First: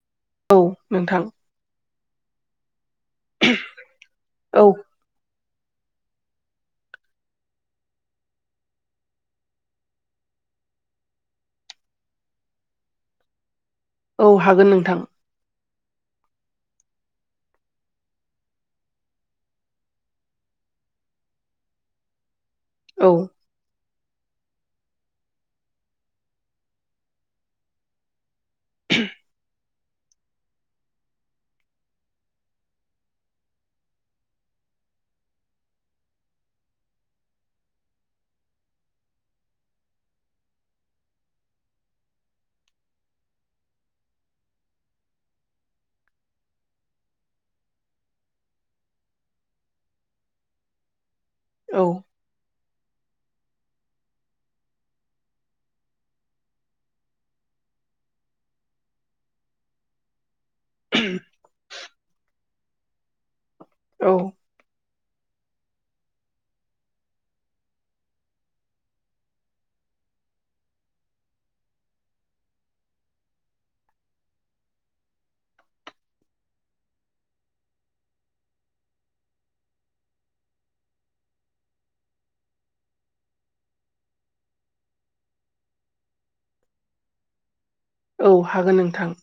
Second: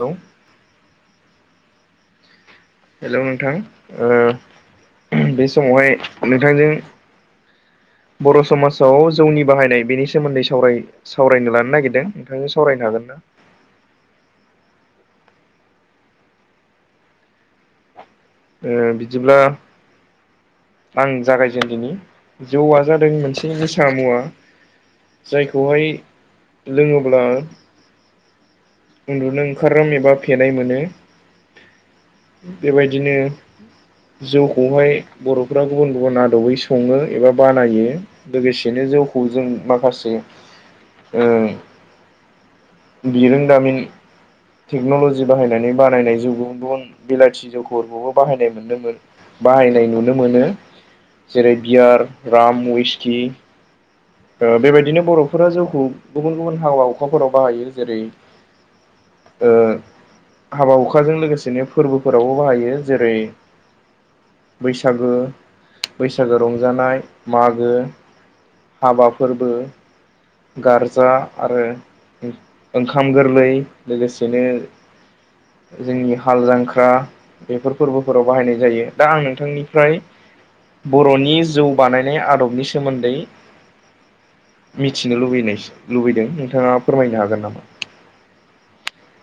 Hello. औ नोंथां। Hello नोंथां औ बे समावहाय नोंथांजों बर' समाजाव जौनि बाहायनाय बेनि सोमोन्दै सावराय सावरायनो लानो नागिरदों नोंथांजों सावरायनो हागोन ना? औ हागोन नोंथां। बिदिब्ला आं जागायजेनदोनि जौआ जादों औ मोनसे बे मोसा मुवा जायखौहाय लोङोब्ला उन्दुनो ओंखाराम एबा फेनाय मोनो बेबायदिनो जौखौहाय बर'फ्रा गुबुन गुबुन आदबै सङो एबा बानायो। लोगोसेनो जौखौ जों माखासे ओ [unintelligible] टेक्न'ल'जि बाहायनानै बानायनाय जौ गुबुन गुबुन बिलाथि जौखौफोरखौबो बाहायनाय मोन्दोंमोन बाहायनाय नुनो मोनो जेरै औ बियार, राम, वइस्कि, बेबायदिनो बर'फोरा जौखौ गुबुन गुबुन हाबा हुखाफोराव बाहायो जेरै, ओ। हाबा हुखाजों लोगोसेनो फोरबोफोरावबो बाहायो जेरै औ बैसागो बैसागो रंजानाय मागो हाबा फोरबो गारजा आरो ओंखाम गोरलै लोगोसेनो जोंनि हाल जांख्रा बेफोर फोरबोफोराव बाहायनाय जायो दा आं नोंथांनिफ्राय बर'नि जौ बानायनाय आदबनि सोमोन्दै मिथिनो लुबैदों नोंथाङा फोरमायनो हागोन नामा? औ हागोन नोंथां।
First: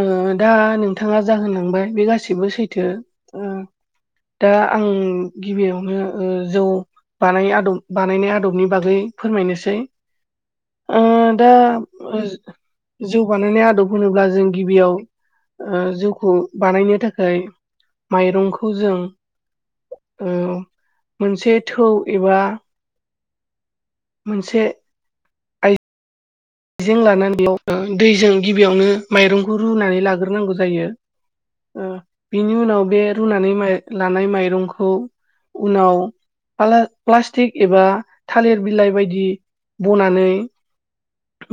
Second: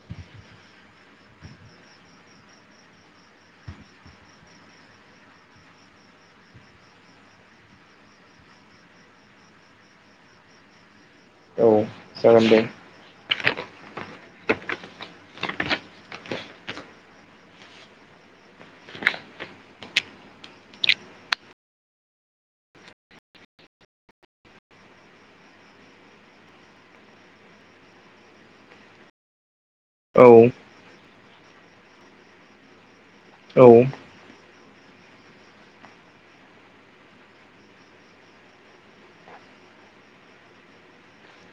ओ दा नोंथाङा जाहोनलांबाय बे गासिबो सैथो। दा आं गिबियावनो ओ जौ बानायनाय आदबनि बागै फोरमायनोसै ओ [inaudible] दा जागोन दे जौ बानायनाय आदब होनोब्ला जों गिबियाव जौखौ बानायनो थाखाय माइरंखौ जों ओ मोनसे थौ एबा मोनसे आइजें लानानै ऐयाव दैजों गिबियावनो माइरंखौ रुनानै औ लाग्रोनांगौ जायो। बिनि उनाव बे रुनानै औ लानाय माइरंखौ उनाव प्लास्टिक एबा थालिर बिलाइ बायदि ब'नानै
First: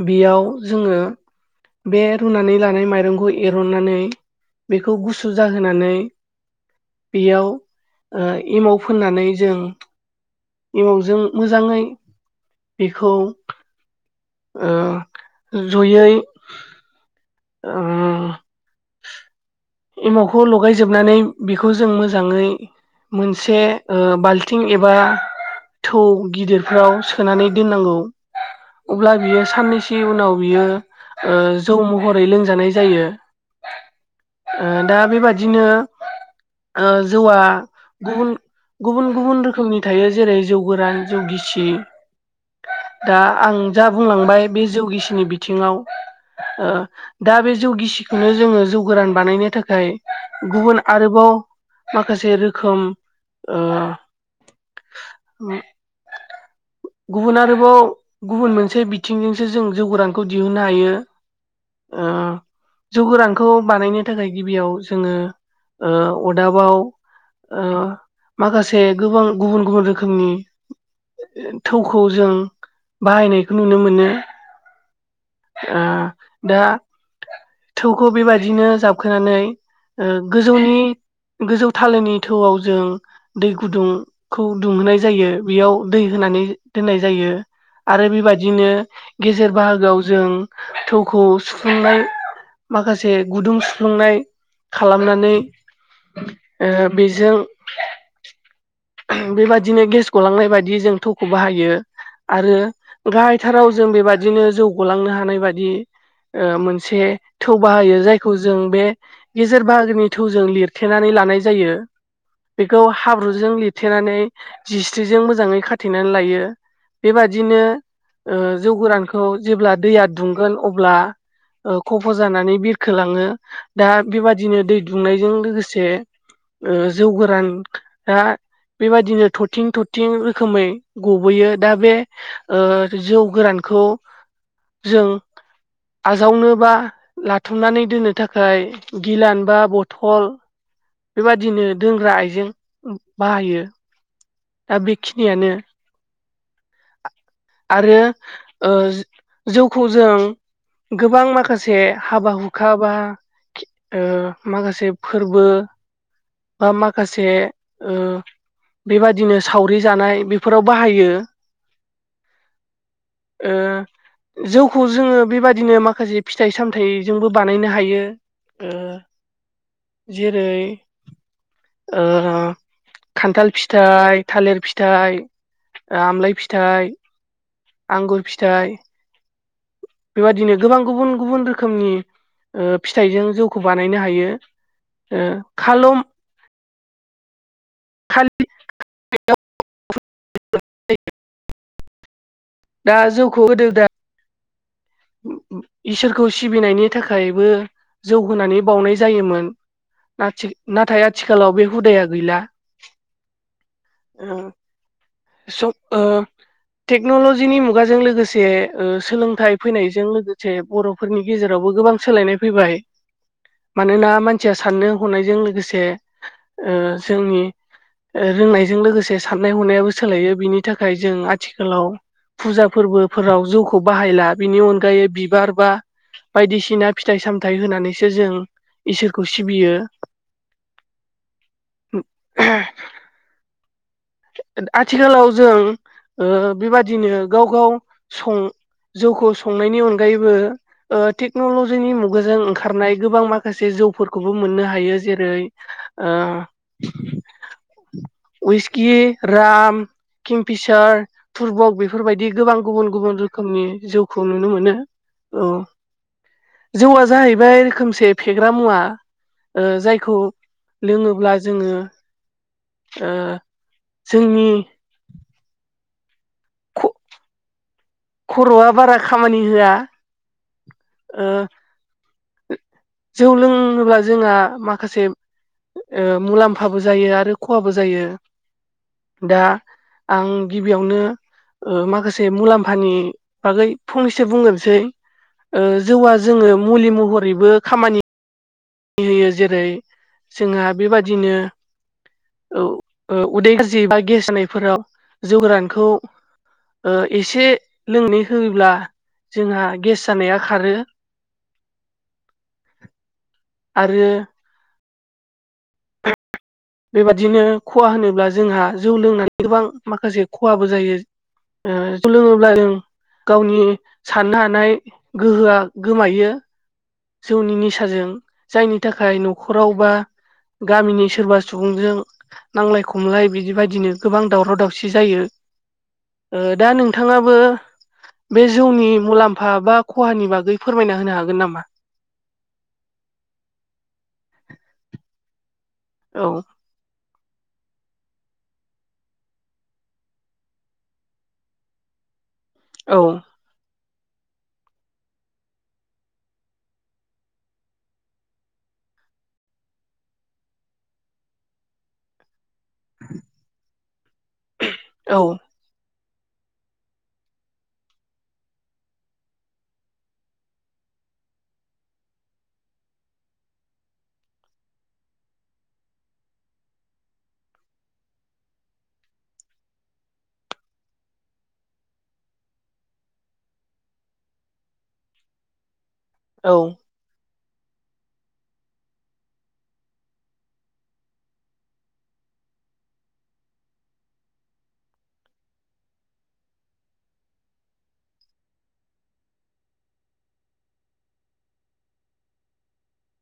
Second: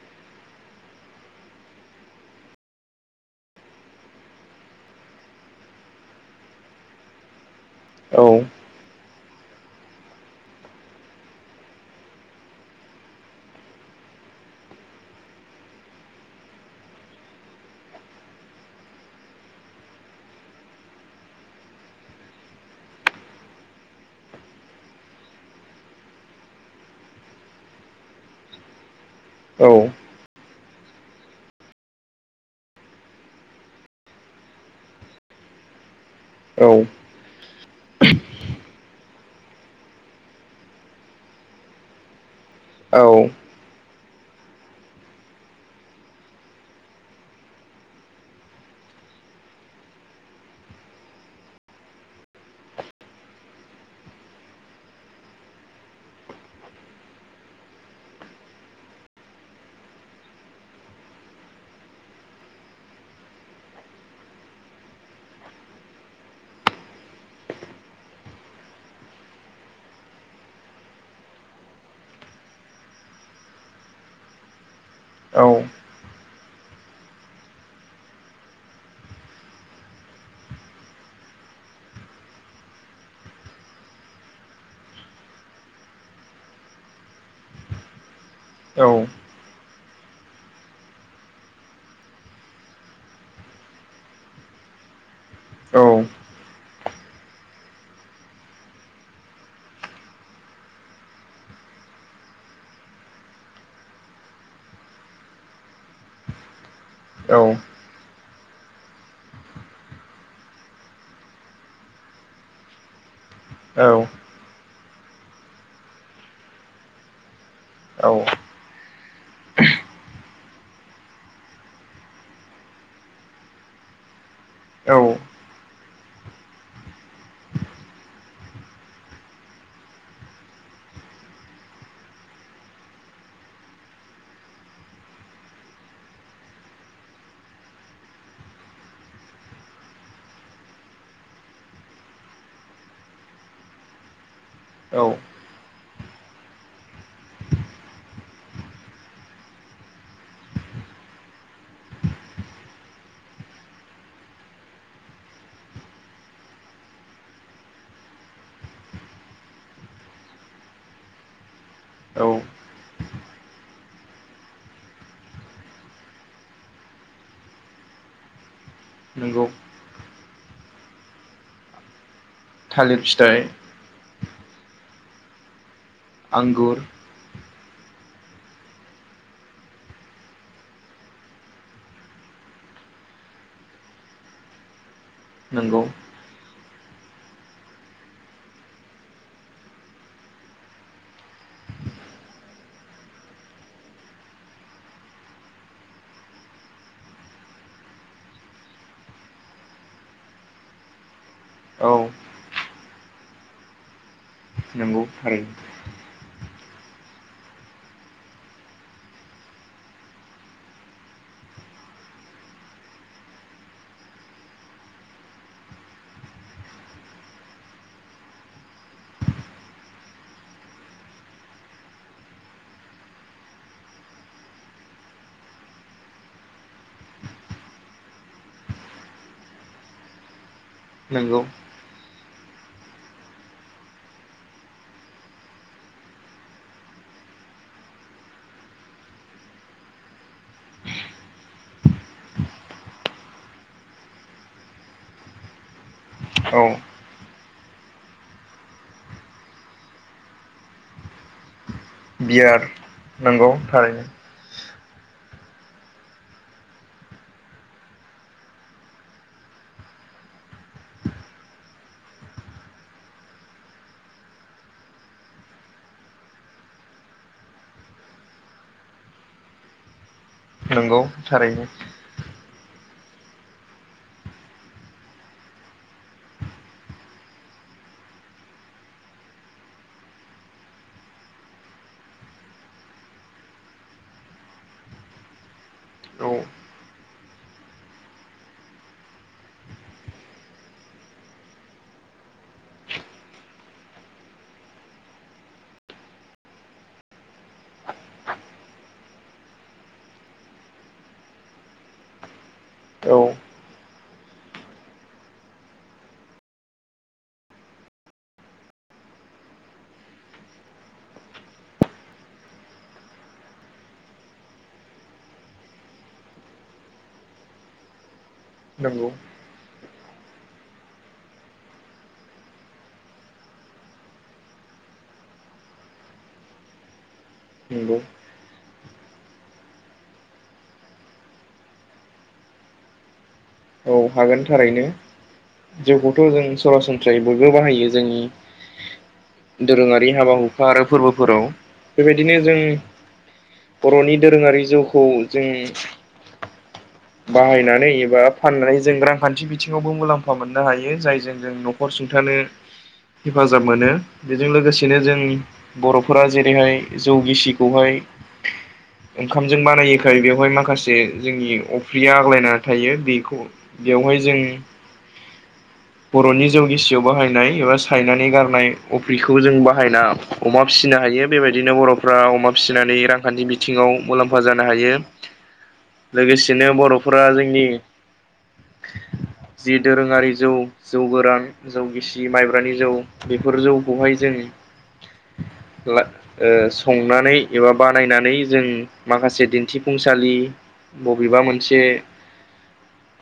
बेयाव जोङो बे रुनानै लानाय माइरंखौ एरननानै बेखौ गुसु जाहोनानै बेयाव ओ औ एमाव फोननानै जों एमावाजों मोजाङै बेखौ ज'यै ओ एमावखौ लगायजोबनानै बेखौ जों मोजाङै मोनसे बाल्थिं एबा थौ गिदिरफोराव सोनानै दोननांगौ। अब्ला बियो औ साननैसो उनाव बियो जौ महरै लोंजानाय जायो। दा बेबादिनो औ ओ जौआ गुबुन गुबुन गुबुन रोखोमनि थायो जेरै जौ गोरान जौ गिसि औ दा आं जा बुंलांबाय बे जौगिसिनि बिथिङाव ओ दा बे जौ गिसिखौनो जोङो जौ गोरान बानायनो थाखाय गुबुन आरोबाव माखासे रोखोम ओ गुबुन आरोबाव गुबुन मोनसे बिथिंजोंसो जों जौगोरानखौ दिहुननो नहायो। जौ गोरानखौ बानायनो थाखाय गिबियाव जोङो अदाबाव माखासे गोबां गुबुन गुबुन रोखोमनि थौखौ जों बाहायनायखौ नुनो मोनो। औ। ओ दा थौखौ बेबायदिनो जाबखोनानै ओ गोजौनि गोजौ थालोनि थौआव जों दै गुदुंखौ दुंहोनाय जायो। बेयाव दै होनानै दोननाय जायो। आरो बेबादिनो गेजेर बाहागोआव जों थौखौ सुफुंनाय माखासे गुदुं सुफ्लुंनाय खालामनानै औ ओ बेजों बेबायदिनो गेस गलांनाय बायदि जों थौखौ बाहायो। आरो गाहायथाराव जों बेबायदिनो जौगालांनो हानाय बादि मोनसे थौ बाहायो जायखौ [unintelligible] जजों बे गेजेर बाहागोनि थौजों लिरथेनानै लानाय जायो। बेखौ हाब्रुजों लिरथेनानै जिस्रिजों मोजाङै खाथेनानै लायो। बेबादिनो औ। ओ जौ गोरानखौ जेब्ला दैया दुंगोन अब्ला खफ' जानानै बिरखोलाङो। दा बेबादिनो दै दुंनायजों औ लोगोसे जौ गोराना बेबायदिनो थरथिं थरथिं रोखोमै गबोयो दा बे ओ जौ गोरानखौ जों आजावनोबा लाथुमनानै दोननो थाखाय गिलान बा बथल बेबादिनो दोंग्रा आइजें बाहायो। दा औ बेखिनियानो [inaudible] आरो ओ जौखौ जों गोबां माखासे हाबा हुखा बा खि ओ‌ माखासे फोरबो बा माखासे ओ‌ बेबाद दिनो सावरि जानाय बेफोराव बाहायो। औ ओ जौखौ जोंङो बेबादिनो माखासे फिथाइ सामथाइजोंबो बानायनो हायो। ओ नोंगौ। जेरै ओ थालिर फिथाइ खान्थाल फिथ थाइ, थालिर फिथाइ ओ आमलाय आंगुर फिथाइ आंगुर फिथाइ बेबादिनो गोबां गुबुन गुबुन रोखोमनि ओ फिथाइजों जौखौ बानायनो हायो। ओ‌ नंगौ खालम खालि [unintelligible] दा जौखौ होदो दा [unintelligible] इसोरखौ सिबिनायनि थाखायबो जौ होनानै बावनाय जायोमोन। नाथि नाथाय आथिखालाव बे औ हुदाया गैला। ओ नोंगौ। सब ओ टेक्नलजिनि मुगाजों लोगोसे ओ सोलोंथाइ फैनायजों लोगोसे बर' फोरनि गेजेरावबो गोबां सोलायनाय फैबाय। मानोना मानसिया साननो हनायजों लोगोसे ओ जोंनि ओ रोंनायजों लोगोसे साननाय हनायाबो सोलायो। बिनि थाखाय जों आथिखालाव फुजा फोरबोफोराव जौखौ बाहायला बिनि अनगायै बिबार बा बायदिसिना फिथाइ सामथाय होनानैसो जों इसोरखौ सिबियो। नोंगौ। [unintelligible] आथिखालाव जों ओ‌ बेबादिनो गाव-गाव सं जौखौ संनायनि अनगायैबो ओ टेक्नलजिनि मुगाजों ओंखारनाय गोबां माखासे जौफोरखौबो मोननो हायो जेरै ओ औ उइस गि राम किंफिसार पुर्बक बेफोरबायदि गोबां बियार गुबुन-गुबुन नंगौ रोखोमनि थारैनो जौखौ नुनो मोनो औ। जौआ जाहैबाय रोखोमसे फेग्रा मुवा। ओ जायखौ लोङोब्ला जोङो ओ जोंनि खर'आ बारा खामानि होआ। नंगौ ओ थारैनो। जौ लोंङोब्ला जोंहा माखासे ओ मुलाम्फाबो जायो आरो खहाबो जायो। दा आं गिबियावनो ओ माखासे मुलाम्फानि बागै फंनैसो बुंग्रोनोसै। ओ जौआ औ जोङो मुलि महरैबो खामानि होयो जेरै जोंहा बेबादिनो औ ओ उदै गाज्रि बा गेस जानायफोराव जौ गोरानखौ ओ एसे लोंनो होयोब्ला जोंहा गेस जानाया खारो। औ। आरो बेबादिनो खहा होनोब्ला जोंहा जौ लोंनानै गोबां माखासे खहाबो जायो ओ जोव लोंङोब्ला जों गावनि साननो हानाय गोहोआ गोमायो। जौनि निसाजों जायनि नंगौ थाखाय न'खराव बा गामिनि सोरबा सुबुंजों नांलाय खमलाय बिदि बायदिनो गोबां दावराव दावसि जायो। दा नोंथाङाबो नंगौ। बे जौनि मुलाम्फा बा खहानि बागै फोरमायना होनो हागोन नामा? औ हागोननि थारैनो जउखौथ' औ जों सरासनस्रै फ्राय बयबो बाहायो जोंनि दोरोङारि हाबा हुखा आरो फोरबोफोराव बेबायदिनो जों औ। बर'नि दोरोंङारि जौखौ जों बाहायनानै एबा फाननानै जों रांखान्थि बिथिङावबो मुलाम्फा मोननो हायो जायजों जों न'खर सुंथानो हेफाजाब मोनो बेजों लोगोसेनो जों औ बर'फोरा जेरैहाय जौ गिसिखौहाय ओंखामजों बानायोखाय बेवहाय माखासे जोंनि अफ्रि आग्लायना थायो बेखौ बेवहाय जों बर'नि जौ गिसियाव बाहायनाय एबा सायनानै गारनाय अफ्रिखौ जों बाहायना अमा फिसिनो हायो बेबायदिनो बर'फ्रा अमा फिसिनानै रांखान्थि बिथिङाव मुलाम्फा जानो हायो। औ लोगोसेनो बर'फोरा जोंनि जि दोरोङारि जौ जौ गोरान जौ गिसि, माइब्रानि जौ बेफोर जौखौहाय जों ला संनानै एबा बानायनानै जों माखासे दिन्थिफुंसालि बबेबा मोनसे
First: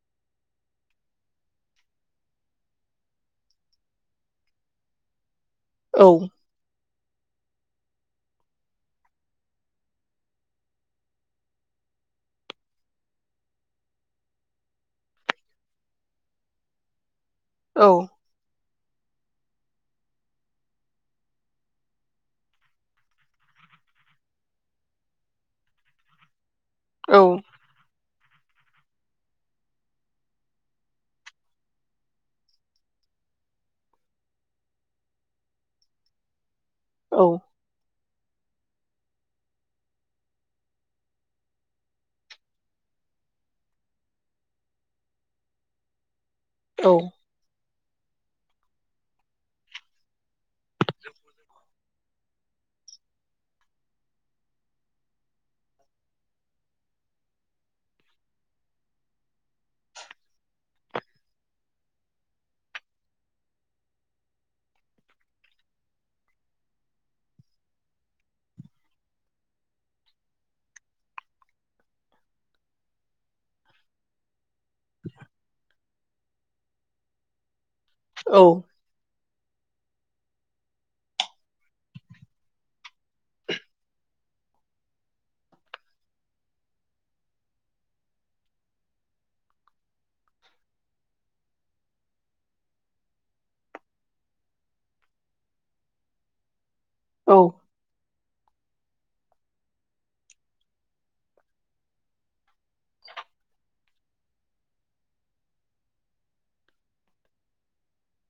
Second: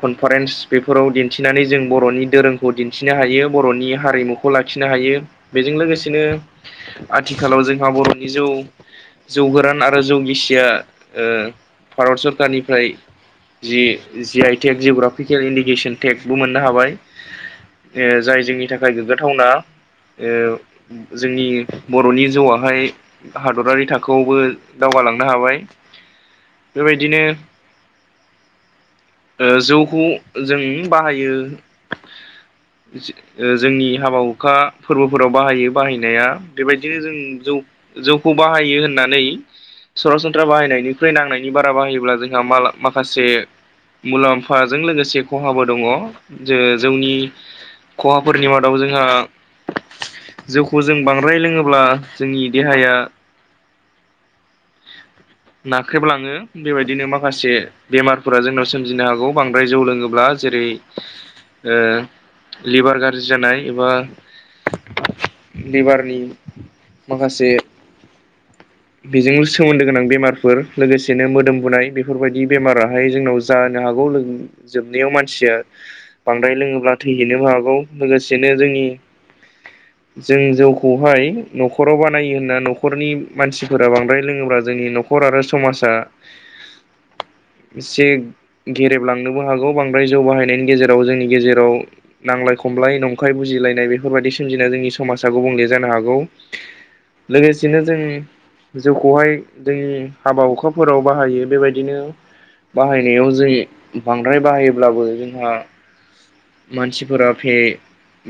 कनफारेन्स बेफोराव दिन्थिनानै जों बर'नि धोरोमखौ दिन्थिनो हायो बर'नि हारिमुखौ खौ लाखिनो हायो बेजों औ लोगोसेनो आथिखालाव जोंहा बर'नि जौ जौ गोरान आरो जौ गिसिया ओ भारत सरकारनि ओमफ्राय G G I tag geographical indication टेकबो मोननो हाबाय औ ए जाय जोंनि थाखाय गोग्गाथावना ओ जोंनि बर'नि जौवाहाय हादरारि थाखोआवबो दावगालांनो हाबाय बेबायदिनो ओ जौखौ जों बाहायो। जो ओ जोंनि हाबा हुखा फोरबोफोराव बाहायो बाहायनाया बेबायदिनो जों औ जौ जौखौ बाहायो होननानै सरासनस्रा बाहायनायनिख्रुइ नांनायनि बारा बाहायोब्ला जों माला माखासे मुलाम्फाजों लोगोसे खहाबो दङ। जे जौनि खहाफोरनि मादाव जोंहा जौखौ जों बांद्राय लोङोब्ला जोंनि देहाया नाख्रेबलाङो बेबायदिनो मा माखासे बेमारफोरा जोंनाव सोमजिनो हागौ बांद्राय जौ लोङोब्ला जेरै ओ लिभार गाज्रि जानाय एबा लिभारनि माखासे बेजोंनो सोमोन्दो गोनां बेमारफोर लोगोसेनो मोदोम बुनाय बेफोरबायदि बेमाराहाय जोंनाव जानो हागौ लोगो जोबनायाव मानसिया बांद्राय लोङोब्ला थैहैनोबो हागौ लोगोसेनो औ जोंनि जों जौखौहाय न'खराव बानायो होनना न'खरनि मानसिफोरा बांद्राय लोङोब्ला जोंनि न'खर आरो समाजा एसे गेरेबलांनोबो हागौ बांद्राय जौ बाहायनायनि गेजेराव जोंनि गेजेराव नांलाय खमलाय नंखाय बुजिलायनाय बेफोरबायदि सोमजिना जोंनि समाजा गुबुंले जानो हागौ औ लोगोसेनो जों जौखौहाय जोंनि हाबा हुखाफोराव बाहायो बेबायदिनो बाहायनायाव जों बांद्राय बाहायोब्लाबो जोंहा मानसिफोरा फे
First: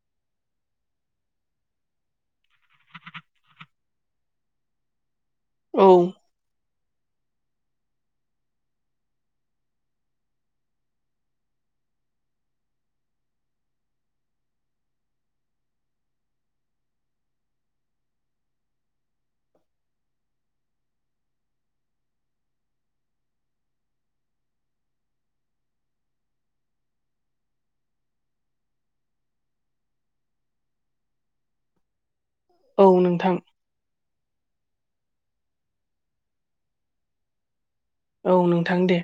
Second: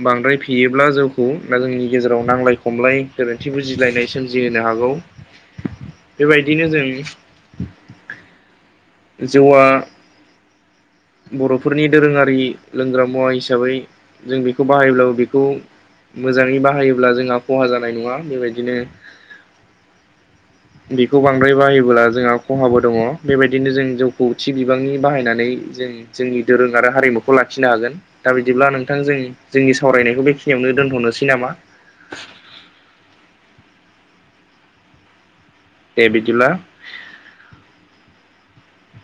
बांद्राय फेयोब्ला जोंखौ दा जोंनि गेजेराव नांलाय खमलाय गोरोन्थि बुजिलायनाय सोमजिहोनो हागौ औ बेबायदिनो जों जौआ बर'फोरनि दोरोङारि लोंग्रा मुवा हिसाबै जों बेखौ बाहायोब्लाबो बेखौ मोजाङै बाहायोब्ला जोंहा खहा जानाय नङा बेबायदिनो बेखौ बांद्राय बायोबोब्ला जोंहा खहाबो दङ बेबायदि बिदिनो जों जौखौ थि बिबांनि बाहायनानै जों जोंनि दोरों आरो हारिमुखौ लाखिनो हागोन दा बिदिब्ला नोंथां जों जोंनि सावरायनायखौ बेखिनियावनो दोनथ'नोसै नामा औ नोंथां दे बिदिला औ नोंथां दे